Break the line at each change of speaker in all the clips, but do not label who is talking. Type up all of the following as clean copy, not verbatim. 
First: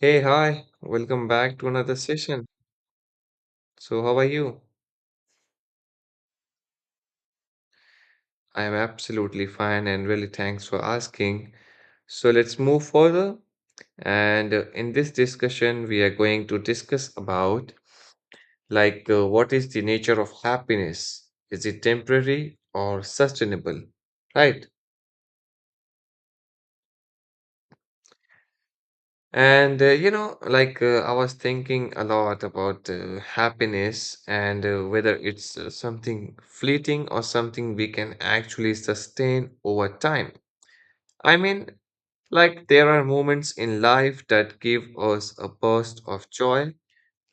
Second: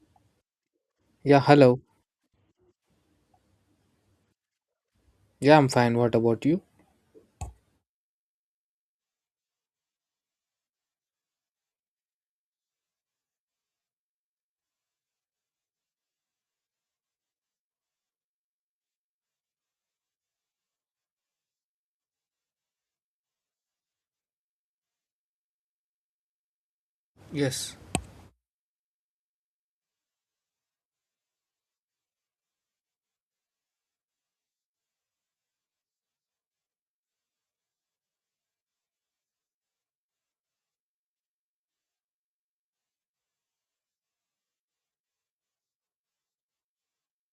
Hey, hi, welcome
Yeah,
back to
hello.
another session. So, how are you?
Yeah, I'm fine. What about you?
I am absolutely fine and really thanks for asking. So, let's move further. And in this discussion, we are going to discuss about what is the nature of happiness? Is it temporary or sustainable? Right?
Yes.
And you know, like I was thinking a lot about happiness and whether it's something fleeting or something we can actually sustain over time. I mean, like there are moments in life that give us a burst of joy,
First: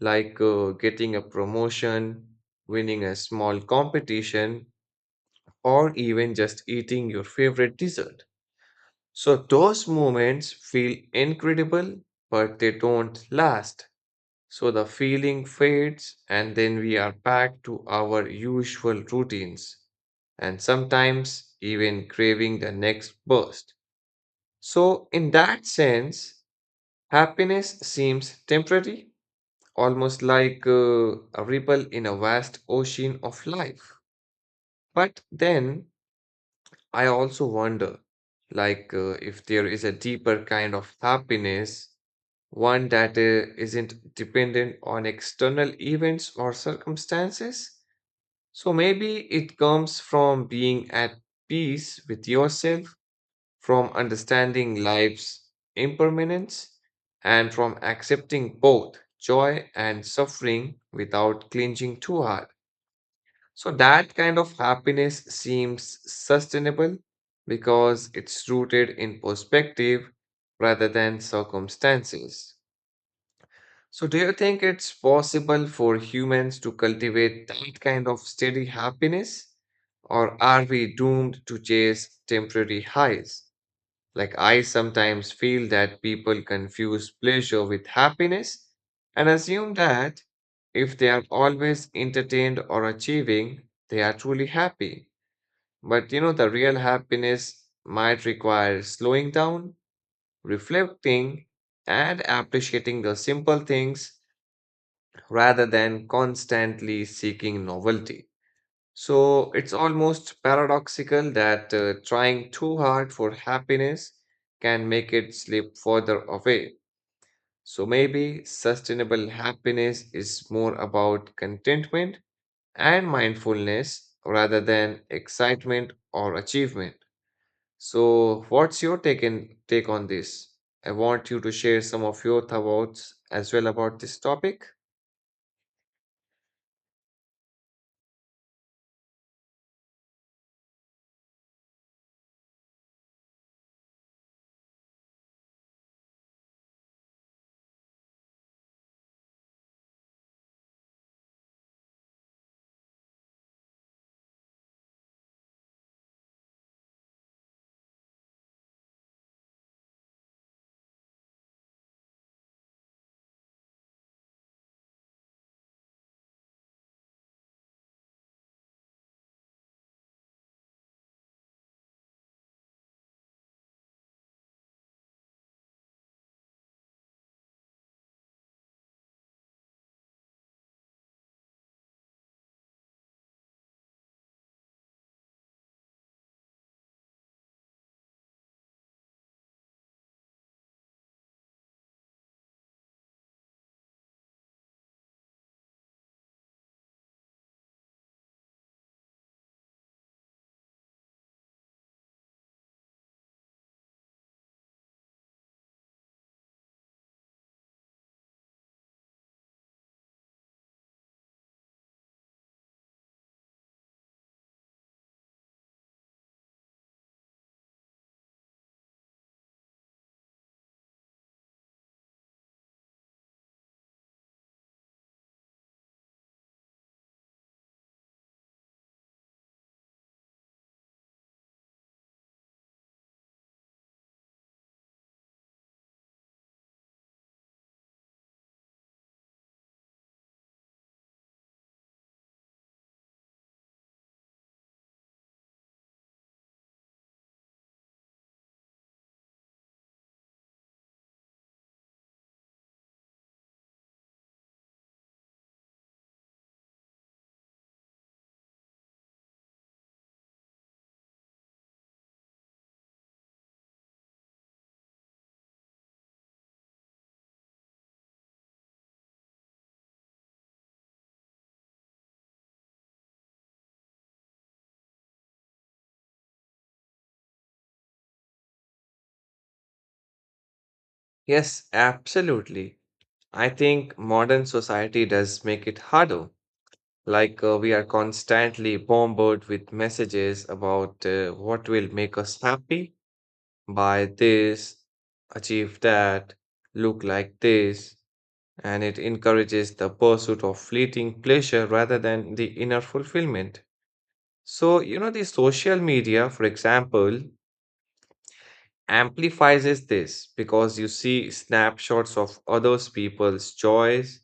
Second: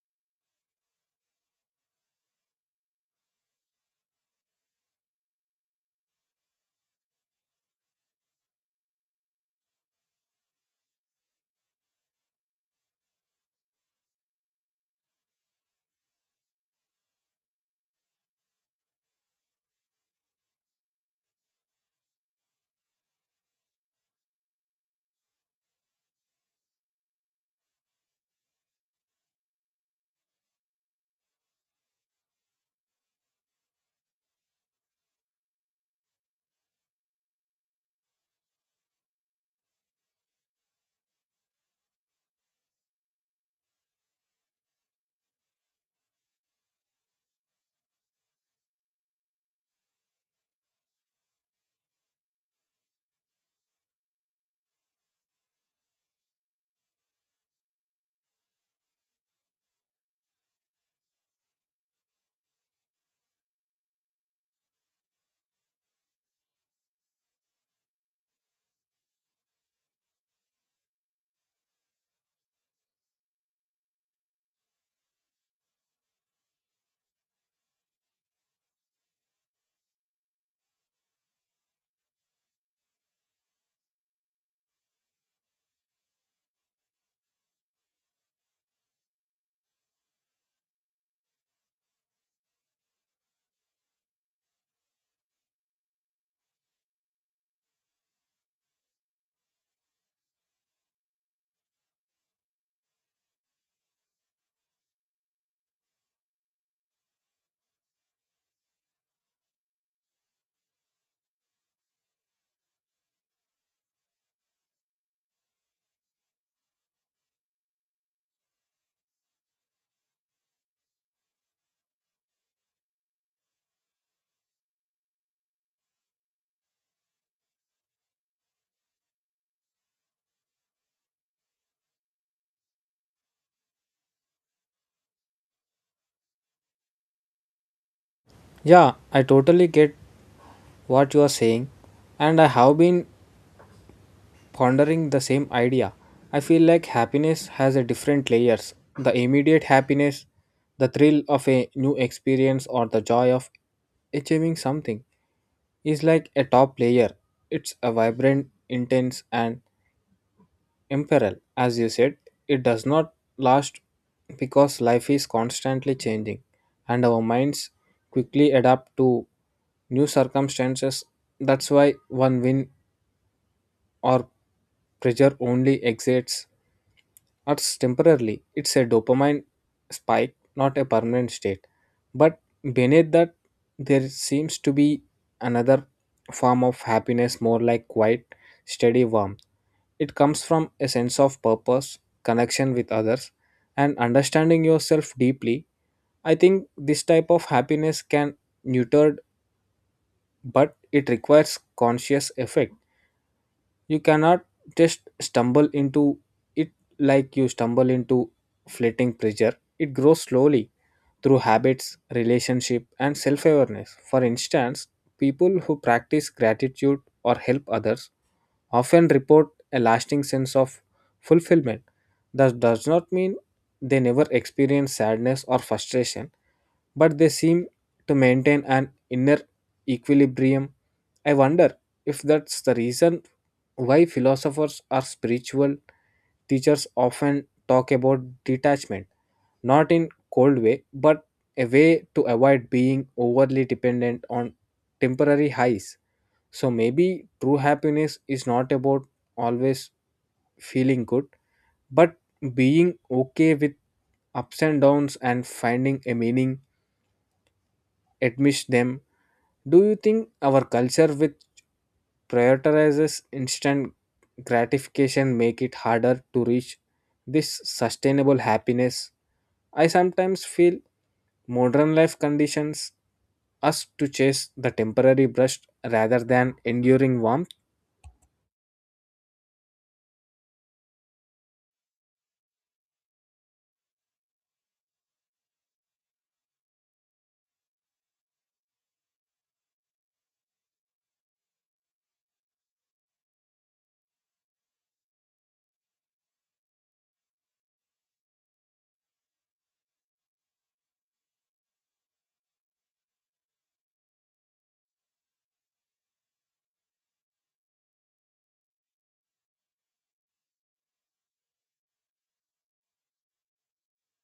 like getting a promotion, winning a small competition, or even just eating your favorite dessert. So those moments feel incredible, but they don't last so the feeling fades, and then we are back to our usual routines and sometimes even craving the next burst. So, in that sense, happiness seems temporary, almost like a ripple in a vast ocean of life. But then I also wonder if there is a deeper kind of happiness, one that isn't dependent on external events or circumstances. So maybe it comes from being at peace with yourself, from understanding life's impermanence, and from accepting both joy and suffering without clinging too hard. So that kind of happiness seems sustainable because it's rooted in perspective rather than circumstances. So, do you think it's possible for humans to cultivate that kind of steady happiness? Or are we doomed to chase temporary highs? Like, I sometimes feel that people confuse pleasure with happiness and assume that if they are always entertained or achieving, they are truly happy. But you know, the real happiness might require slowing down, reflecting, and appreciating the simple things rather than constantly seeking novelty. So it's almost paradoxical that trying too hard for happiness can make it slip further away. So maybe sustainable happiness is more about contentment and mindfulness rather than excitement or achievement. So what's your take on this? I want you to share some of your thoughts as well about this topic.
Yeah, I totally get what you are saying, and I have been pondering the same idea. I feel like happiness has a different layers. The immediate happiness, the thrill of a new experience or the joy of achieving something is like a top layer. It's a vibrant, intense and imperil, as you said, it does not last because life is constantly changing and our minds quickly adapt to new circumstances. That's why one win or pressure only exits us temporarily. It's a dopamine spike, not a permanent state. But beneath that there seems to be another form of happiness, more like quiet steady warmth. It comes from a sense of purpose, connection with others, and understanding yourself deeply. I think this type of happiness can nurtured, but it requires conscious effect. You cannot just stumble into it like you stumble into fleeting pleasure. It grows slowly through habits, relationship, and self awareness. For instance, people who practice gratitude or help others often report a lasting sense of fulfillment. That does not mean they never experience sadness or frustration, but they seem to maintain an inner equilibrium. I wonder if that's the reason why philosophers or spiritual teachers often talk about detachment, not in cold way, but a way to avoid being overly dependent on temporary highs. So maybe true happiness is not about always feeling good, but being okay with ups and downs and finding a meaning amidst them. Do you think our culture which prioritizes instant gratification make it harder to reach this sustainable happiness? I sometimes feel modern life conditions us to chase the temporary brush rather than enduring warmth.
Yes, absolutely. I think modern society does make it harder. Like we are constantly bombarded with messages about what will make us happy, buy this, achieve that, look like this, and it encourages the pursuit of fleeting pleasure rather than the inner fulfillment. So, you know, the social media, for example, amplifies this because you see snapshots of others people's joys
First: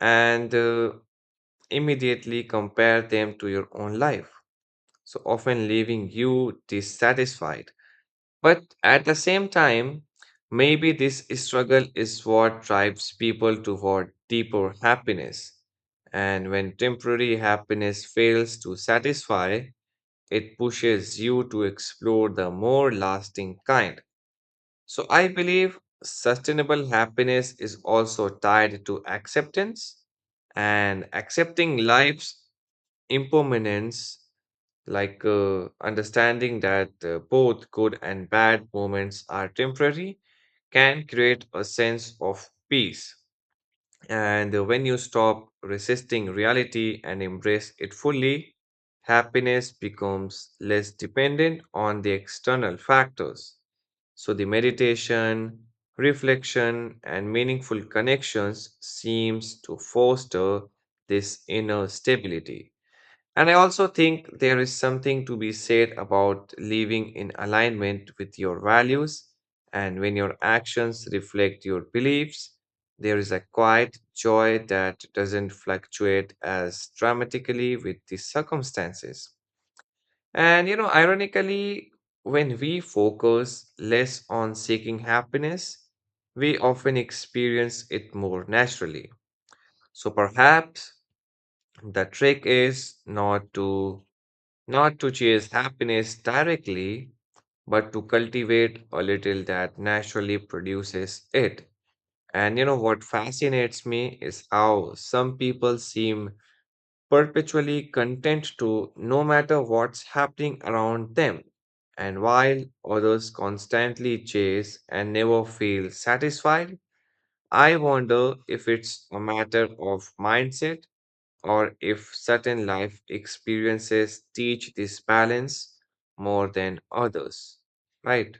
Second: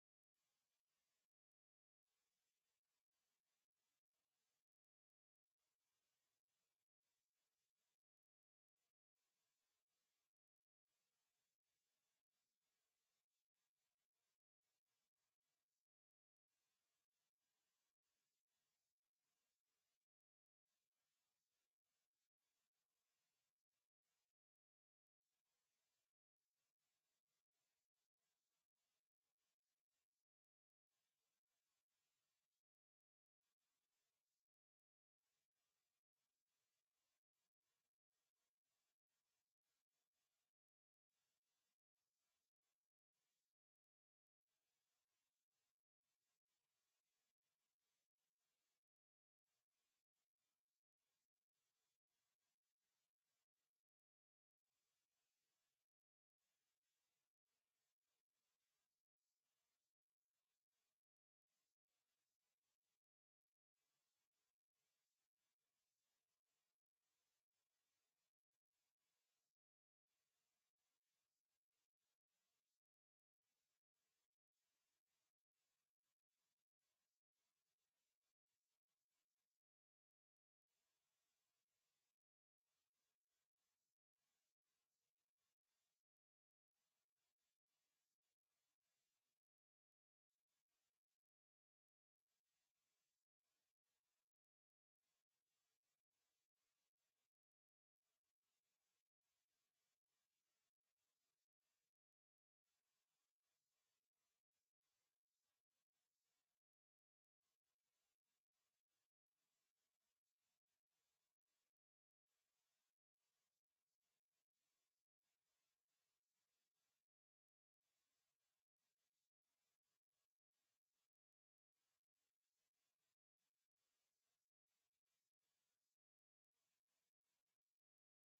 and immediately compare them to your own life. So often leaving you dissatisfied. But at the same time, maybe this struggle is what drives people toward deeper happiness. And when temporary happiness fails to satisfy, it pushes you to explore the more lasting kind. So I believe sustainable happiness is also tied to acceptance and accepting life's impermanence, like understanding that both good and bad moments are temporary, can create a sense of peace. And when you stop resisting reality and embrace it fully, happiness becomes less dependent on the external factors. So, the meditation, reflection, and meaningful connections seems to foster this inner stability. And I also think there is something to be said about living in alignment with your values. And when your actions reflect your beliefs, there is a quiet joy that doesn't fluctuate as dramatically with the circumstances. And, you know, ironically, when we focus less on seeking happiness, we often experience it more naturally. So perhaps the trick is not to chase happiness directly, but to cultivate a little that naturally produces it. And you know what fascinates me is how some people seem perpetually content to no matter what's happening around them, and while others constantly chase and never feel satisfied. I wonder if it's a matter of mindset or if certain life experiences teach this balance more than others. Right.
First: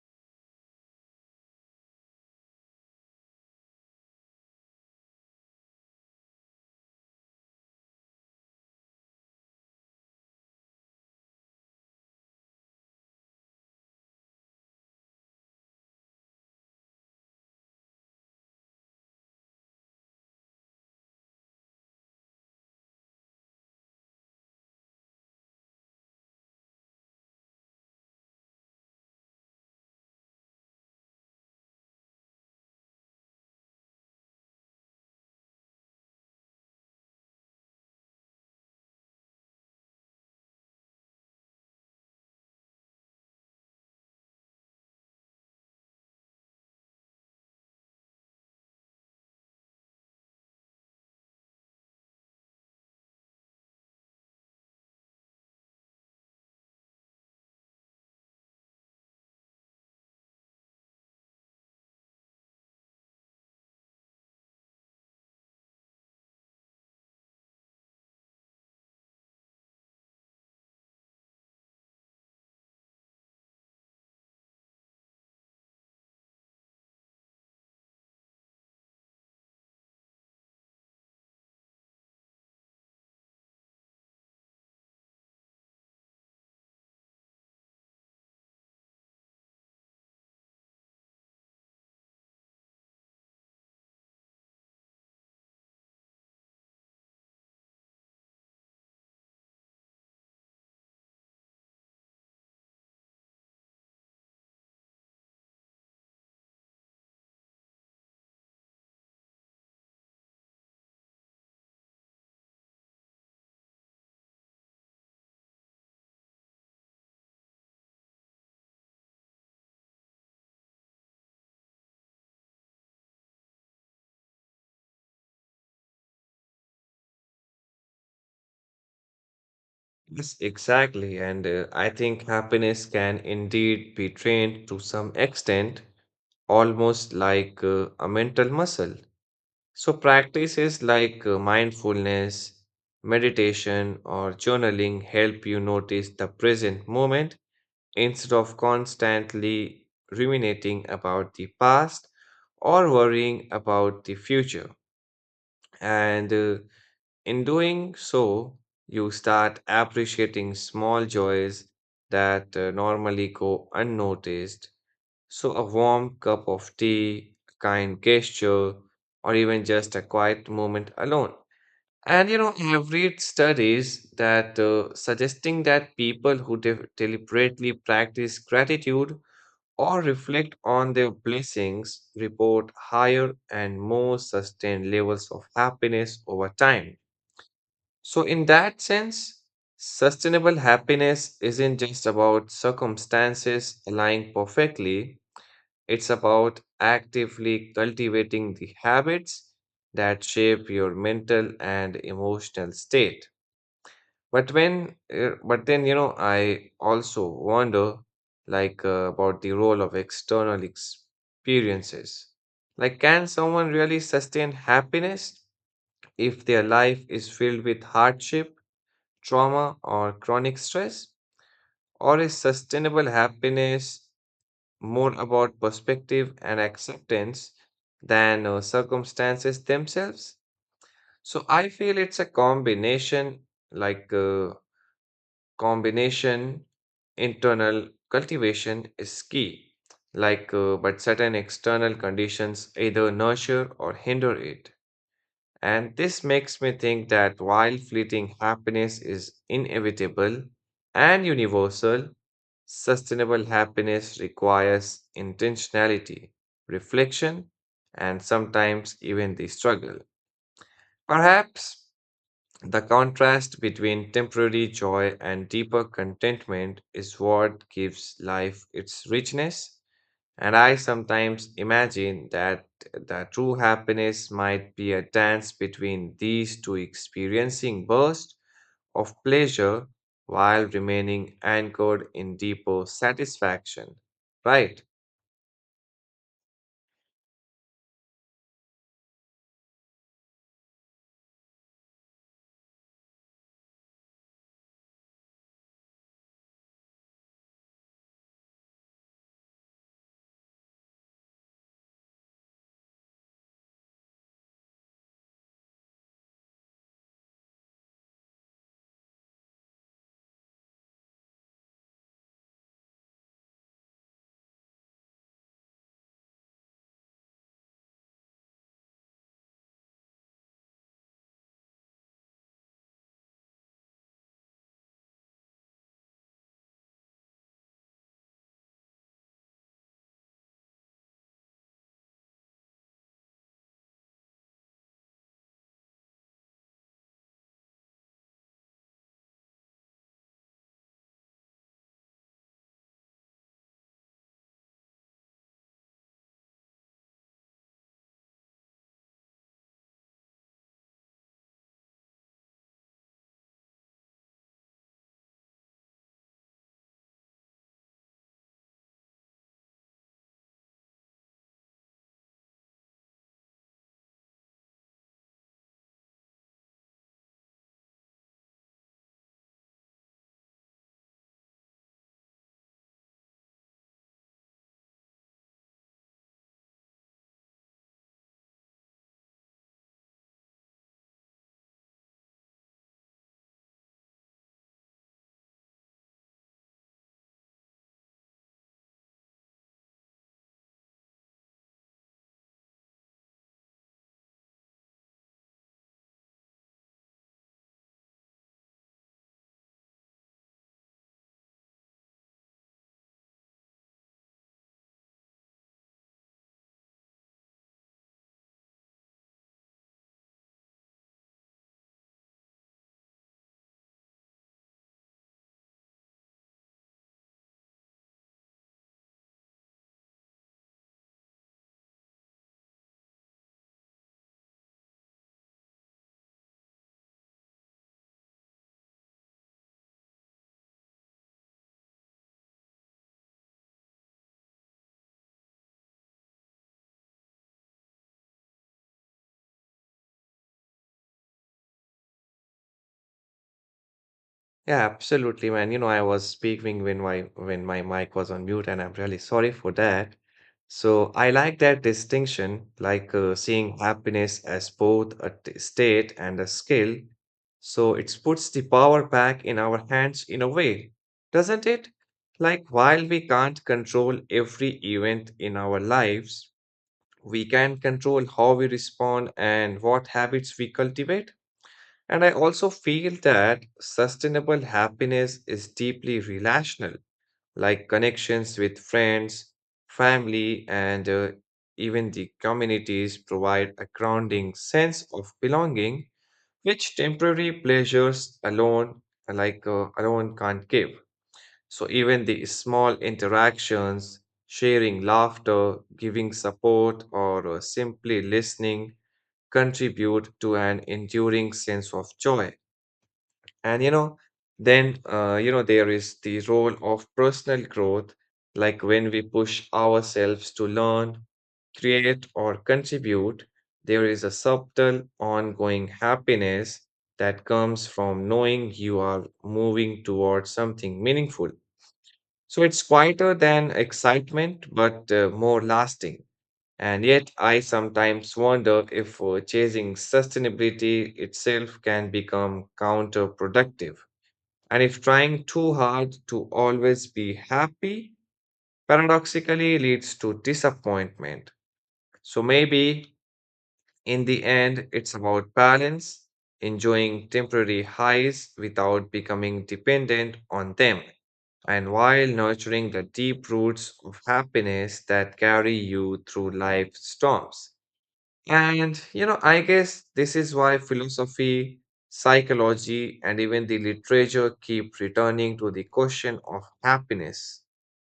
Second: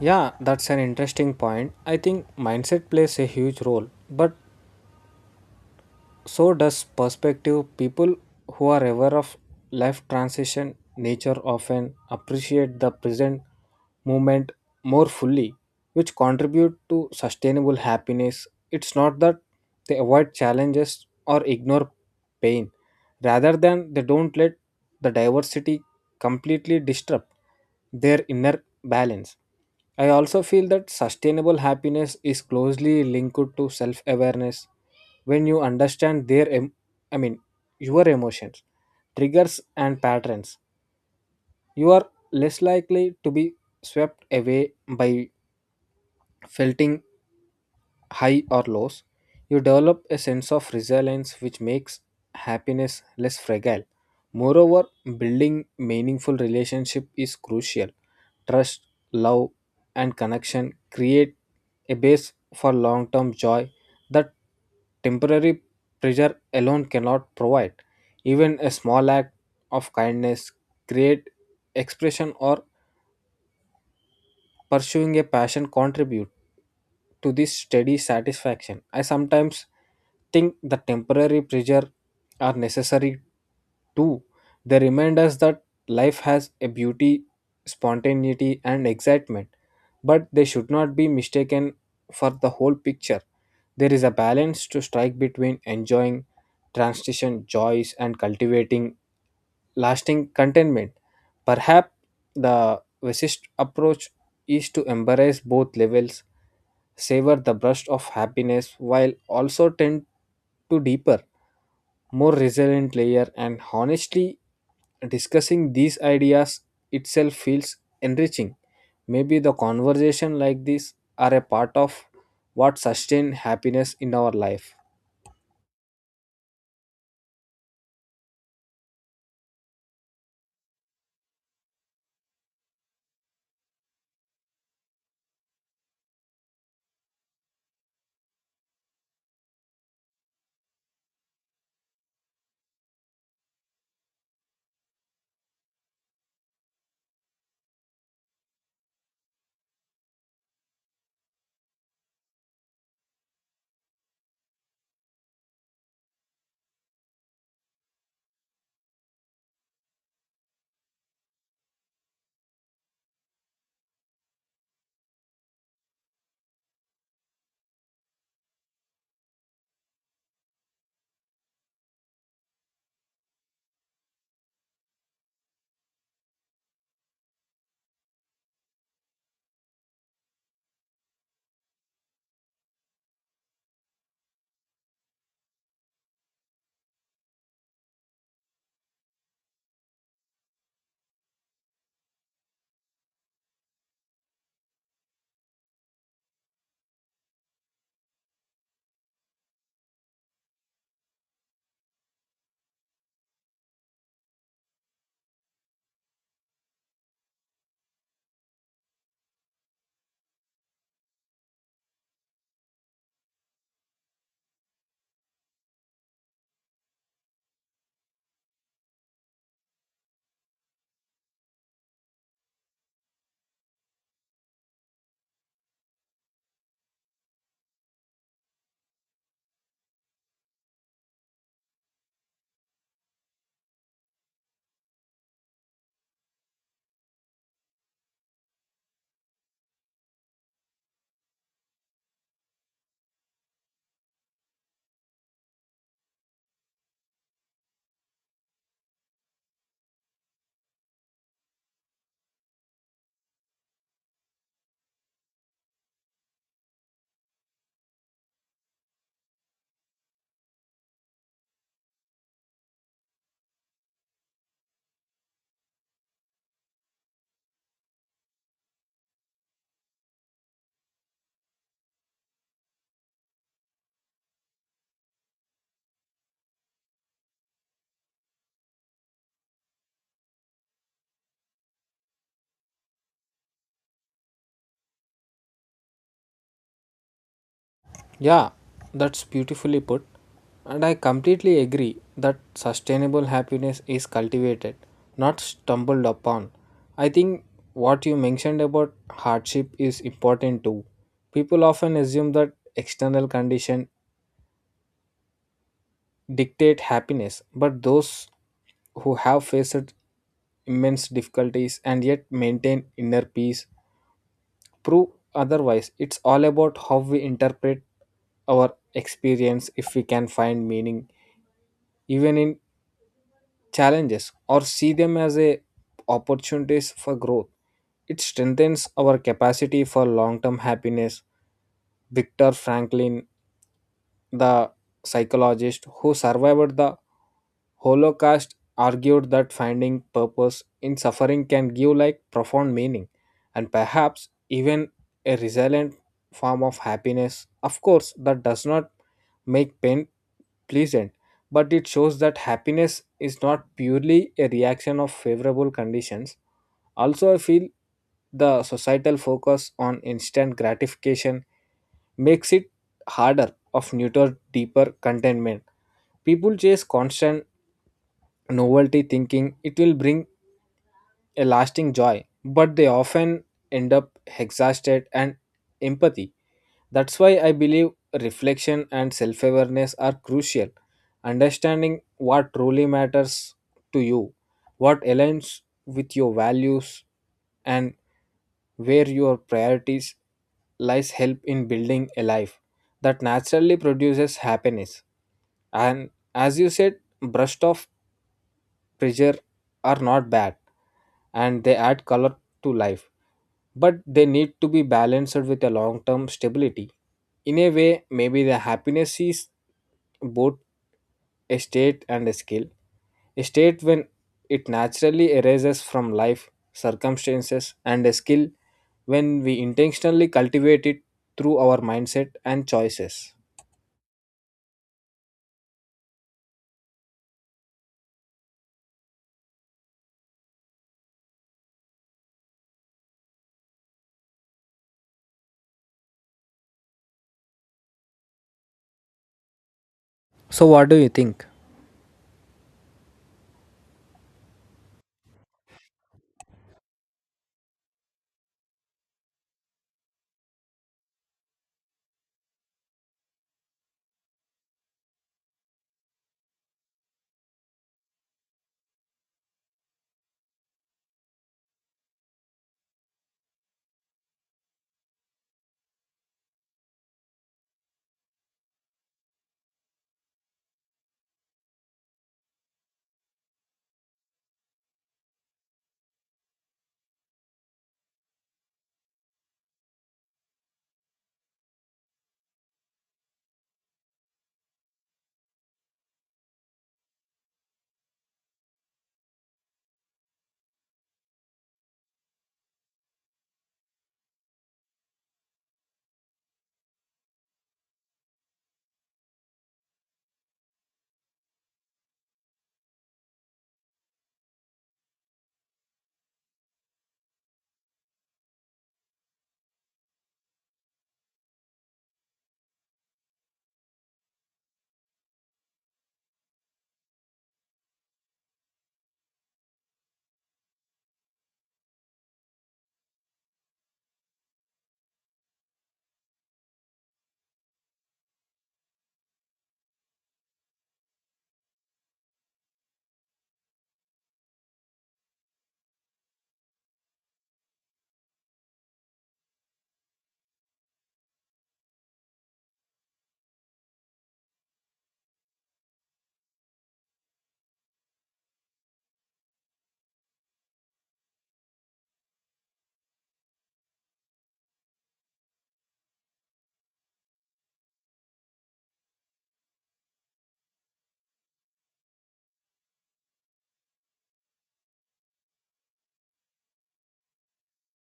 Yeah, that's an interesting point. I think mindset plays a huge role, but so does perspective. People who are aware of life transition nature often appreciate the present moment more fully, which contribute to sustainable happiness. It's not that they avoid challenges or ignore pain, rather than they don't let the diversity completely disrupt their inner balance. I also feel that sustainable happiness is closely linked to self awareness. When you understand I mean your emotions, triggers and patterns, you are less likely to be swept away by felting high or lows. You develop a sense of resilience which makes happiness less fragile. Moreover, building meaningful relationship is crucial. Trust, love, and connection create a base for long-term joy that temporary pleasure alone cannot provide. Even a small act of kindness, create expression or pursuing a passion contribute to this steady satisfaction. I sometimes think the temporary pleasure are necessary too. They remind us that life has a beauty, spontaneity, and excitement, but they should not be mistaken for the whole picture. There is a balance to strike between enjoying transition joys and cultivating lasting contentment. Perhaps the wisest approach is to embrace both levels, savor the burst of happiness while also tend to deeper, more resilient layer. And honestly, discussing these ideas itself feels enriching. Maybe the conversation like this are a part of what sustain happiness in our life.
Yes, exactly. And I think happiness can indeed be trained to some extent, almost like a mental muscle. So, practices like mindfulness, meditation, or journaling help you notice the present moment instead of constantly ruminating about the past or worrying about the future. And in doing so, you start appreciating small joys that normally go unnoticed. So, a warm cup of tea, a kind gesture, or even just a quiet moment alone. And you know, I've read studies that suggesting that people who deliberately practice gratitude or reflect on their blessings, report higher and more sustained levels of happiness over time. So, in that sense, sustainable happiness isn't just about circumstances aligning perfectly, it's about actively cultivating the habits that shape your mental and emotional state. But then, you know, I also wonder about the role of external experiences. Like, can someone really sustain happiness if their life is filled with hardship, trauma, or chronic stress? Or is sustainable happiness more about perspective and acceptance than circumstances themselves? So I feel it's a combination like uh, combination internal cultivation is key, but certain external conditions either nurture or hinder it, and this makes me think that while fleeting happiness is inevitable and universal, sustainable happiness requires intentionality, reflection, and sometimes even the struggle. Perhaps the contrast between temporary joy and deeper contentment is what gives life its richness. And I sometimes imagine that the true happiness might be a dance between these two, experiencing bursts of pleasure while remaining anchored in deeper satisfaction. Right?
Yeah, that's beautifully put. And I completely agree that sustainable happiness is cultivated, not stumbled upon. I think what you mentioned about hardship is important too. People often assume that external conditions dictate happiness, but those who have faced immense difficulties and yet maintain inner peace prove otherwise. It's all about how we interpret our experience. If we can find meaning even in challenges or see them as a opportunities for growth, it strengthens our capacity for long-term happiness. Victor Franklin, the psychologist who survived the Holocaust, argued that finding purpose in suffering can give like profound meaning and perhaps even a resilient form of happiness. Of course that does not make pain pleasant, but it shows that happiness is not purely a reaction of favorable conditions. Also, I feel the societal focus on instant gratification makes it harder of neuter deeper contentment. People chase constant novelty thinking it will bring a lasting joy, but they often end up exhausted and empathy. That's why I believe reflection and self awareness are crucial. Understanding what truly matters to you, what aligns with your values, and where your priorities lies help in building a life that naturally produces happiness. And as you said, brushed off pressure are not bad and they add color to life, but they need to be balanced with a long term stability. In a way, maybe the happiness is both a state and a skill. A state when it naturally arises from life circumstances, and a skill when we intentionally cultivate it through our mindset and choices. So, what do you think?
Yeah, absolutely, man. You know, I was speaking when my mic was on mute, and I'm really sorry for that. So I like that distinction, like seeing happiness as both a state and a skill. So it puts the power back in our hands in a way, doesn't it? Like while we can't control every event in our lives, we can control how we respond and what habits we cultivate. And I also feel that sustainable happiness is deeply relational, like connections with friends, family, and even the communities provide a grounding sense of belonging, which temporary pleasures alone, can't give. So even the small interactions, sharing laughter, giving support, or simply listening contribute to an enduring sense of joy. And you know, there is the role of personal growth, like when we push ourselves to learn, create, or contribute, there is a subtle, ongoing happiness that comes from knowing you are moving towards something meaningful. So it's quieter than excitement, but more lasting. And yet, I sometimes wonder if chasing sustainability itself can become counterproductive. And if trying too hard to always be happy paradoxically leads to disappointment. So maybe in the end, it's about balance, enjoying temporary highs without becoming dependent on them, and while nurturing the deep roots of happiness that carry you through life's storms. And, you know, I guess this is why philosophy, psychology, and even the literature keep returning to the question of happiness.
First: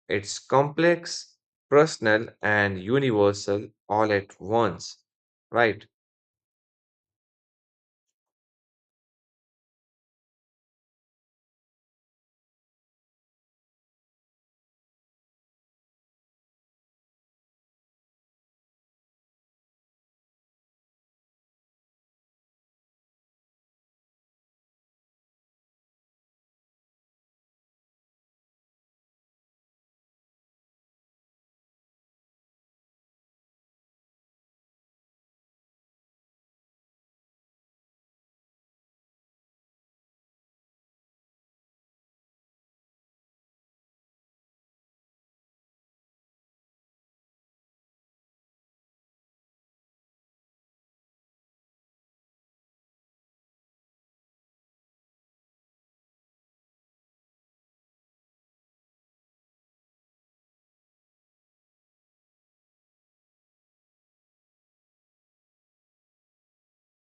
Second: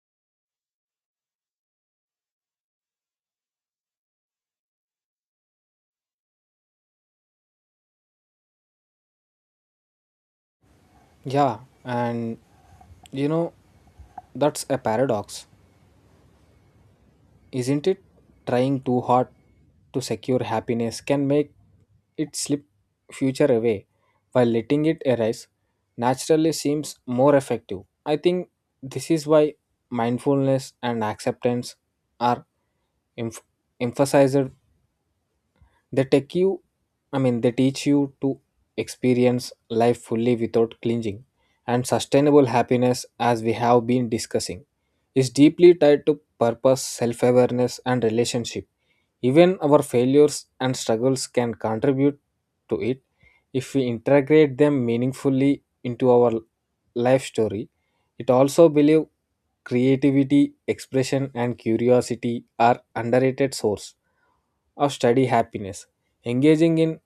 It's complex, personal, and universal all at once, right?
Yeah, and you know, that's a paradox, isn't it? Trying too hard to secure happiness can make it slip future away, while letting it arise naturally seems more effective. I think this is why mindfulness and acceptance are emph- emphasized. They take you, I mean, they teach you to experience life fully without clinging. And sustainable happiness, as we have been discussing, is deeply tied to purpose, self awareness, and relationship. Even our failures and struggles can contribute to it if we integrate them meaningfully into our life story. It also believe creativity, expression, and curiosity are underrated source of study happiness. Engaging in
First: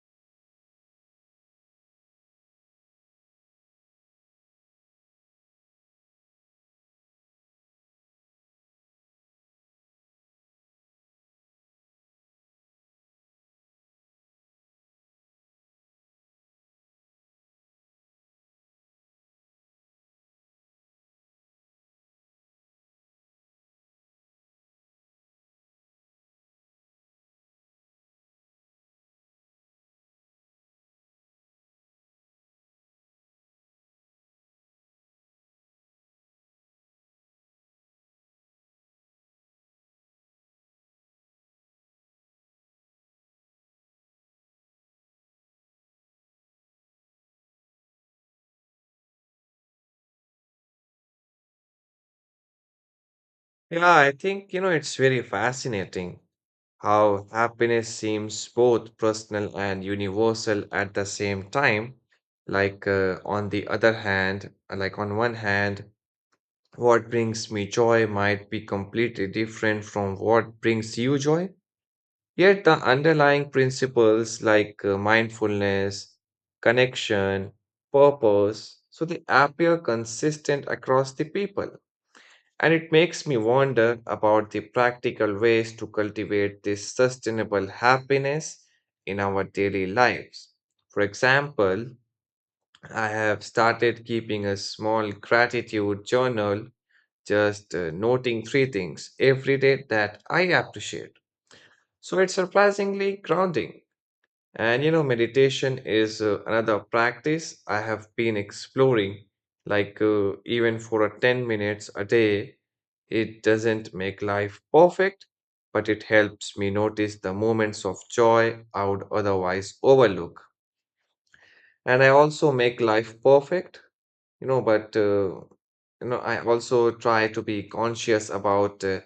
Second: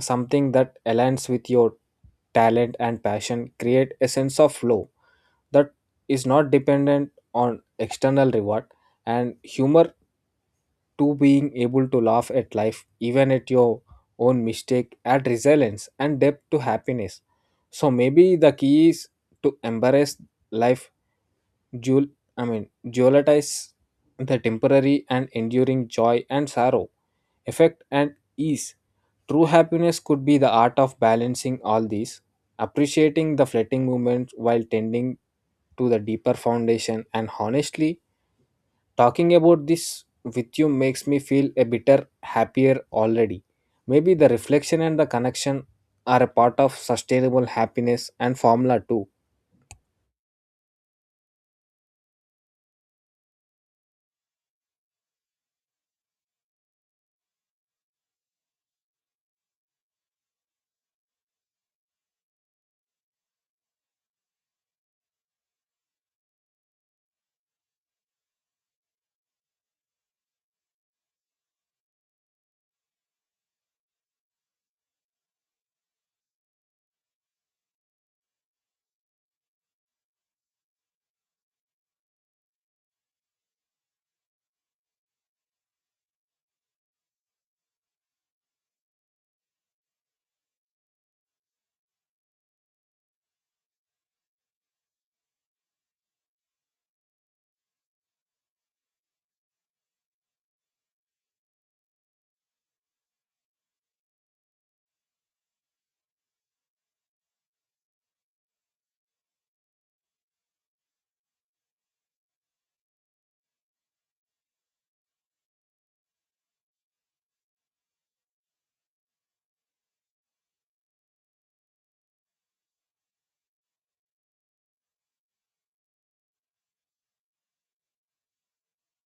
something that aligns with your talent and passion create a sense of flow that is not dependent on external reward. And humor, to being able to laugh at life even at your own mistake, add resilience and depth to happiness. So maybe the key is to embrace life Jewel, I mean, jewelitize the temporary and enduring joy and sorrow, effect and ease. True happiness could be the art of balancing all these, appreciating the fleeting moments while tending to the deeper foundation. And honestly, talking about this with you makes me feel a bitter happier already. Maybe the reflection and the connection are a part of sustainable happiness and formula too.
Yeah, I think, you know, it's very fascinating how happiness seems both personal and universal at the same time. Like, on the other hand, like, On one hand, what brings me joy might be completely different from what brings you joy. Yet the underlying principles like mindfulness, connection, purpose, so they appear consistent across the people. And it makes me wonder about the practical ways to cultivate this sustainable happiness in our daily lives. For example, I have started keeping a small gratitude journal just noting three things every day that I appreciate. So it's surprisingly grounding. And you know, meditation is another practice I have been exploring. Like, even for a 10 minutes a day, it doesn't make life perfect, but it helps me notice the moments of joy I would otherwise overlook. And I also make life perfect you know but I also try to be conscious about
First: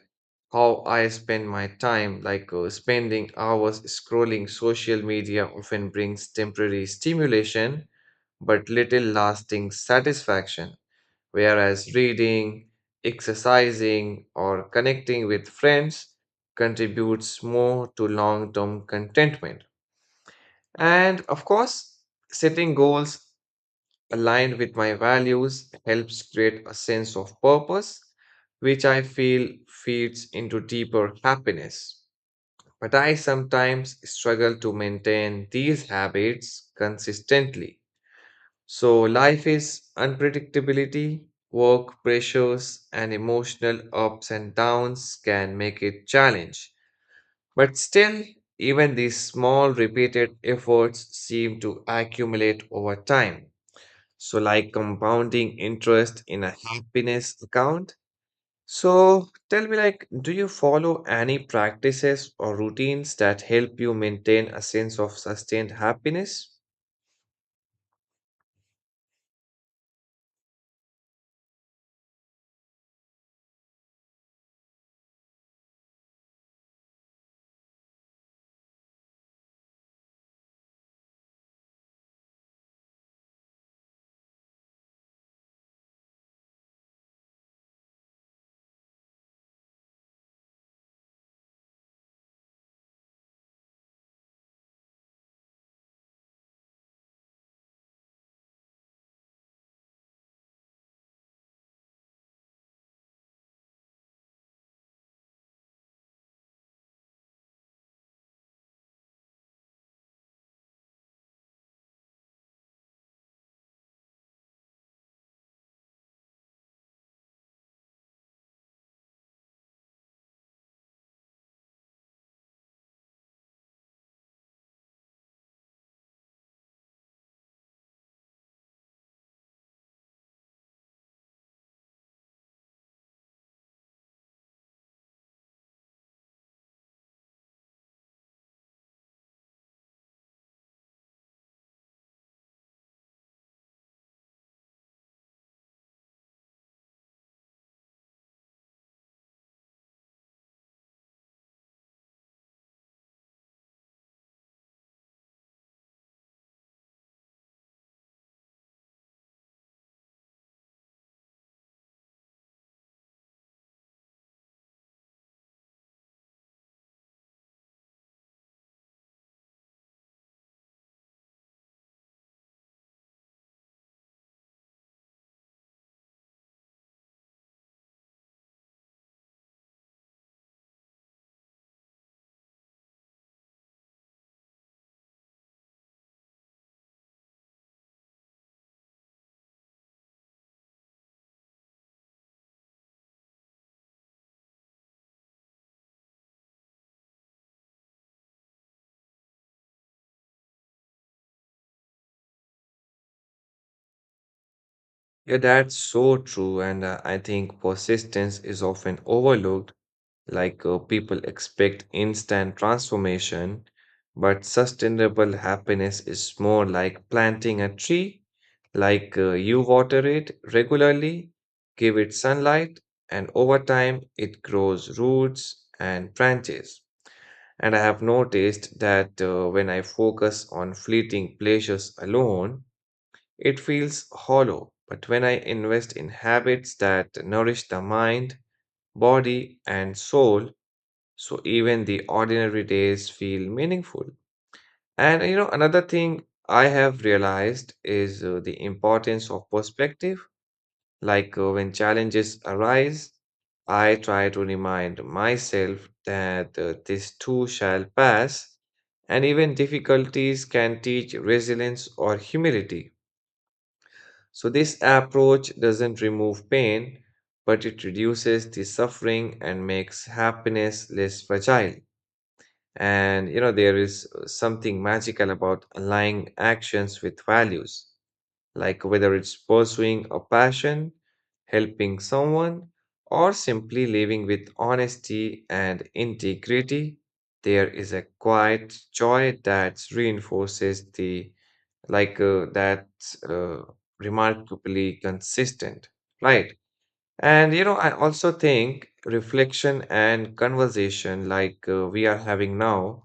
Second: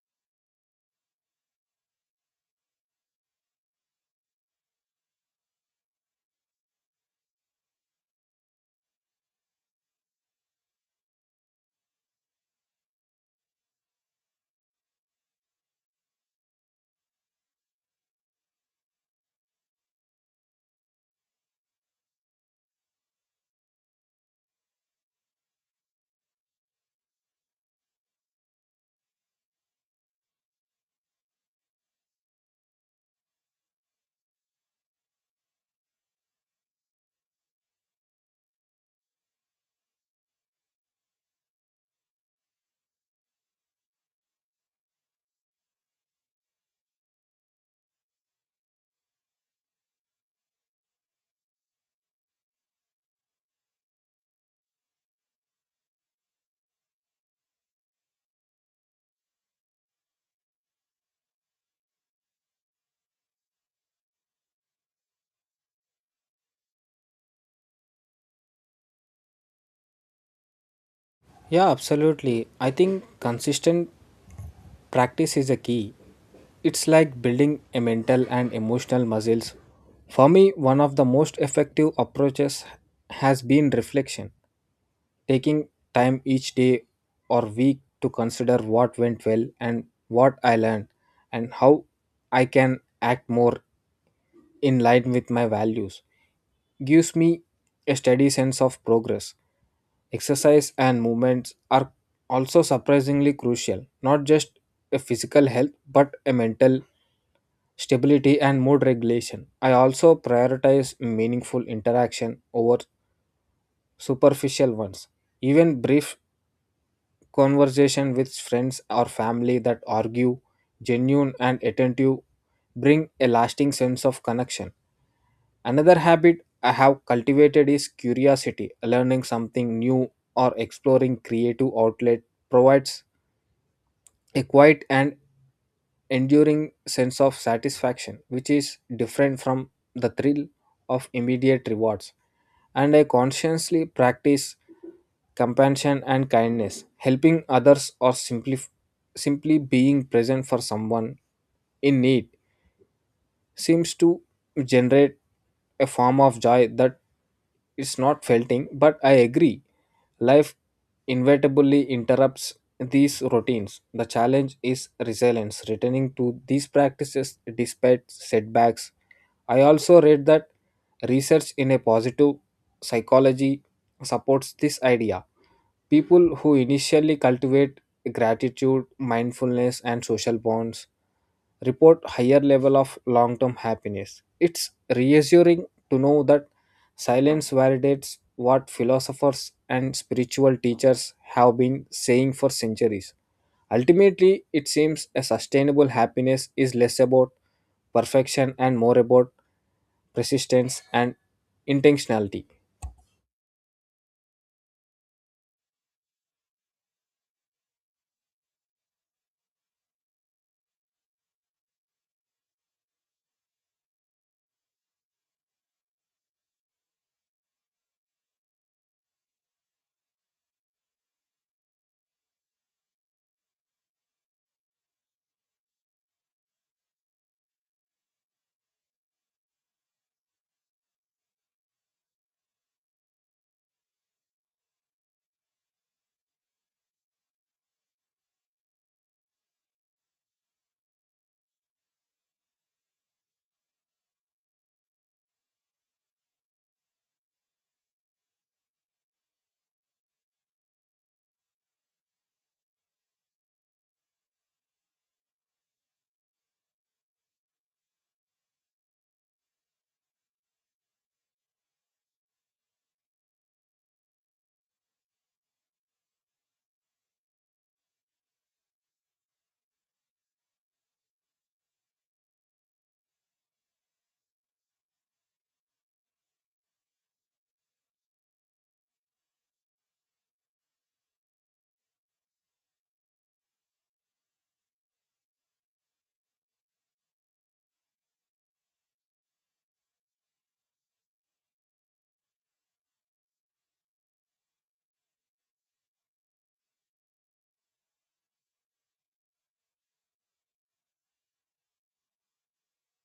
how I spend my time, like spending hours scrolling social media often brings temporary stimulation but little lasting satisfaction, whereas reading, exercising or connecting with friends contributes more to long term contentment. And of course setting goals aligned with my values helps create a sense of purpose, which I feel feeds into deeper happiness. But I sometimes struggle to maintain these habits consistently. So, life is unpredictability, work pressures, and emotional ups and downs can make it challenge. But still, even these small repeated efforts seem to accumulate over time. So, like compounding interest in a happiness account. So, tell me, like, do you follow any practices or routines that help you maintain a sense of sustained happiness?
Yeah, absolutely. I think consistent practice is a key. It's like building a mental and emotional muscles. For me, one of the most effective approaches has been reflection, taking time each day or week to consider what went well and what I learned and how I can act more in line with my values. Gives me a steady sense of progress. Exercise and movements are also surprisingly crucial, not just a physical health but a mental stability and mood regulation. I also prioritize meaningful interaction over superficial ones. Even brief conversation with friends or family that argue, genuine and attentive, bring a lasting sense of connection. Another habit I have cultivated is curiosity. Learning something new or exploring creative outlet provides a quiet and enduring sense of satisfaction, which is different from the thrill of immediate rewards. And I consciously practice compassion and kindness. Helping others or simply being present for someone in need seems to generate a form of joy that is not felting. But I agree, life inevitably interrupts these routines. The challenge is resilience, returning to these practices despite setbacks. I also read that research in a positive psychology supports this idea. People who initially cultivate gratitude, mindfulness, and social bonds report higher level of long-term happiness. It's reassuring to know that silence validates what philosophers and spiritual teachers have been saying for centuries. Ultimately, it seems a sustainable happiness is less about perfection and more about persistence and intentionality.
Yeah, that's so true. And I think persistence is often overlooked. Like people expect instant transformation, but sustainable happiness is more like planting a tree, like you water it regularly, give it sunlight, and over time it grows roots and branches. And I have noticed that when I focus on fleeting pleasures alone, it feels hollow. But when I invest in habits that nourish the mind, body, and soul, so even the ordinary days feel meaningful. And you know, another thing I have realized is the importance of perspective. Like when challenges arise, I try to remind myself that this too shall pass, and even difficulties can teach resilience or humility. So, this approach doesn't remove pain, but it reduces the suffering and makes happiness less fragile. And you know, there is something magical about aligning actions with values, like whether it's pursuing a passion, helping someone, or simply living with honesty and integrity. There is a quiet joy that reinforces the like that uh, remarkably consistent, right? And you know, I also think reflection and conversation like we are having now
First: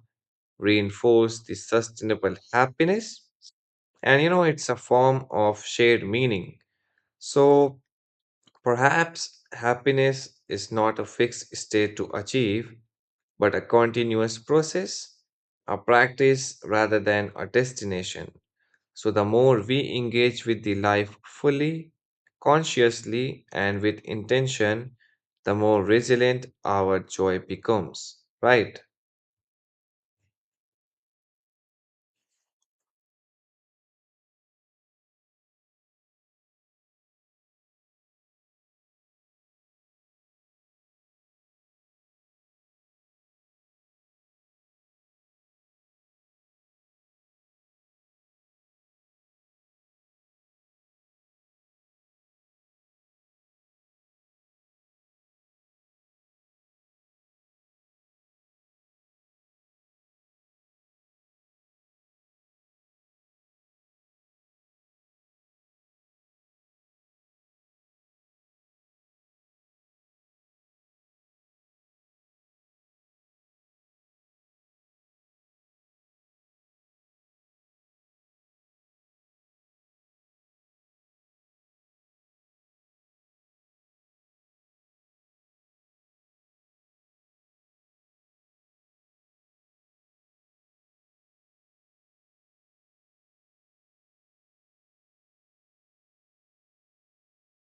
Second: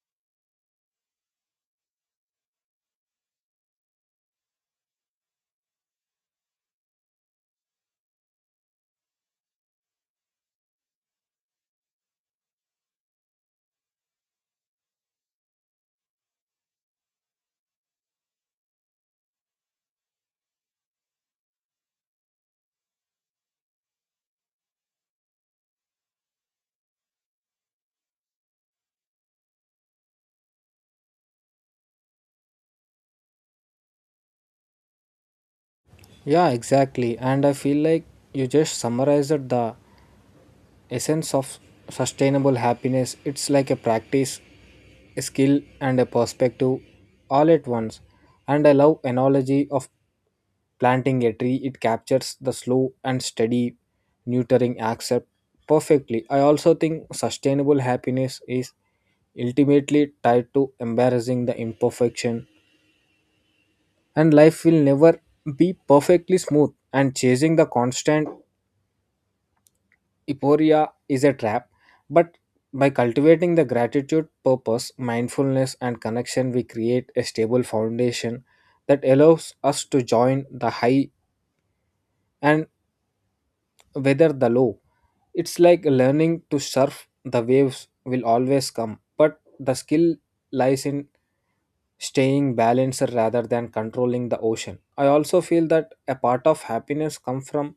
reinforce the sustainable happiness. And you know, it's a form of shared meaning. So perhaps happiness is not a fixed state to achieve, but a continuous process, a practice rather than a destination. So the more we engage with the life fully, consciously, and with intention, the more resilient our joy becomes, right?
Yeah, exactly. And I feel like you just summarized the essence of sustainable happiness. It's like a practice, a skill, and a perspective all at once. And I love analogy of planting a tree. It captures the slow and steady nurturing accept perfectly. I also think sustainable happiness is ultimately tied to embarrassing the imperfection, and life will never be perfectly smooth and chasing the constant euphoria is a trap. But by cultivating the gratitude, purpose, mindfulness, and connection, we create a stable foundation that allows us to join the high and weather the low. It's like learning to surf, the waves will always come, but the skill lies in staying balanced rather than controlling the ocean. I also feel that a part of happiness comes from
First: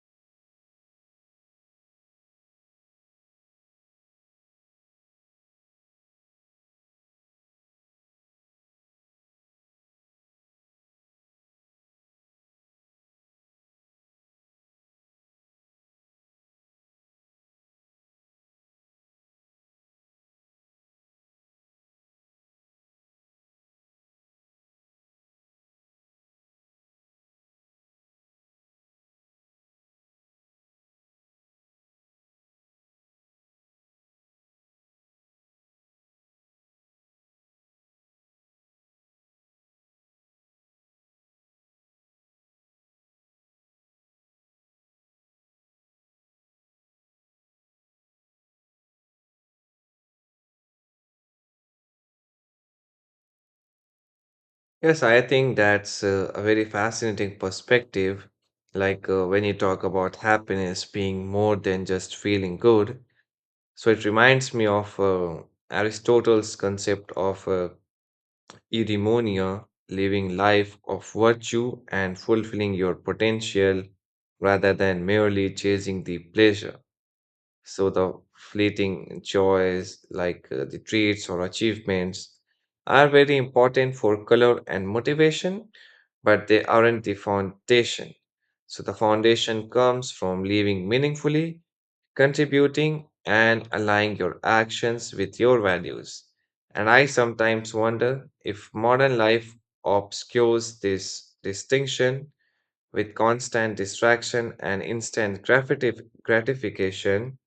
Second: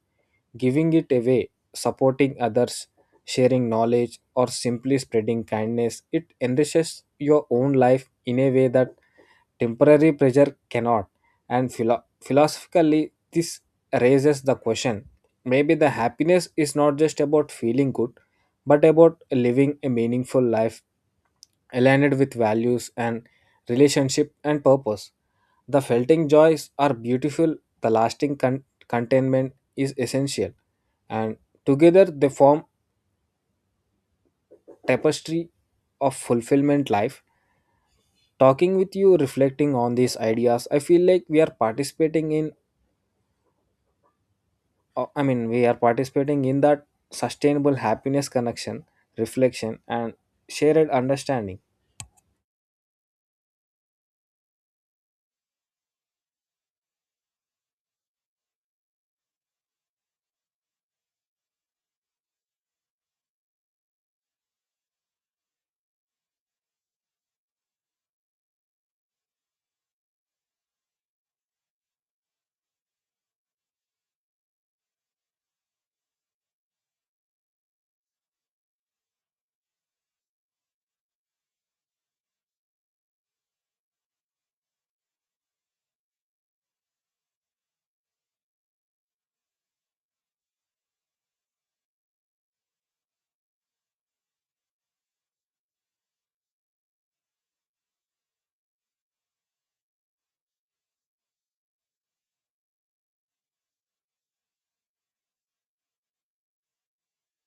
giving it away, supporting others, sharing knowledge, or simply spreading kindness. It enriches your own life in a way that temporary pressure cannot. And philosophically, this raises the question, maybe the happiness is not just about feeling good, but about living a meaningful life aligned with values and relationship and purpose. The felting joys are beautiful, the lasting contentment is essential, and together they form tapestry of fulfillment life. Talking with you, reflecting on these ideas, I feel like we are participating in I mean we are participating in that sustainable happiness connection, reflection and shared understanding.
Yes, I think that's a very fascinating perspective. Like when you talk about happiness being more than just feeling good. So it reminds me of Aristotle's concept of eudaimonia, living life of virtue and fulfilling your potential rather than merely chasing the pleasure. So the fleeting joys, like the treats or achievements, are very important for color and motivation, but they aren't the foundation. So the foundation comes from living meaningfully, contributing, and aligning your actions with your values. And I sometimes wonder if modern life obscures this distinction with constant distraction and instant gratification.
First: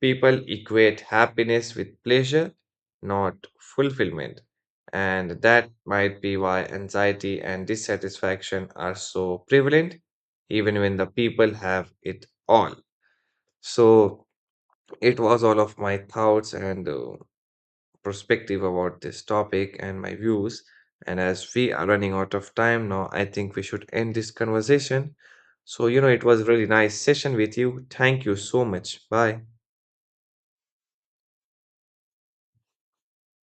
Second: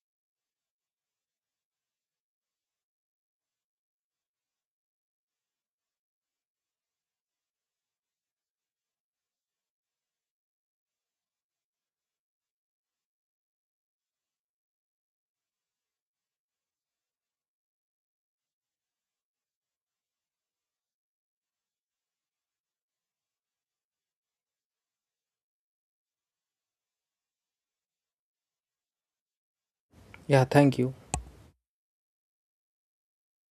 People equate happiness with pleasure, not fulfillment. And that might be why anxiety and dissatisfaction are so prevalent, even when the people have it all. So, it was all of my thoughts and perspective about this topic and my views. And as we are running out of time now, I think we should end this conversation. So, you know, it was really nice session with you. Thank you so much. Bye.
Yeah, thank you.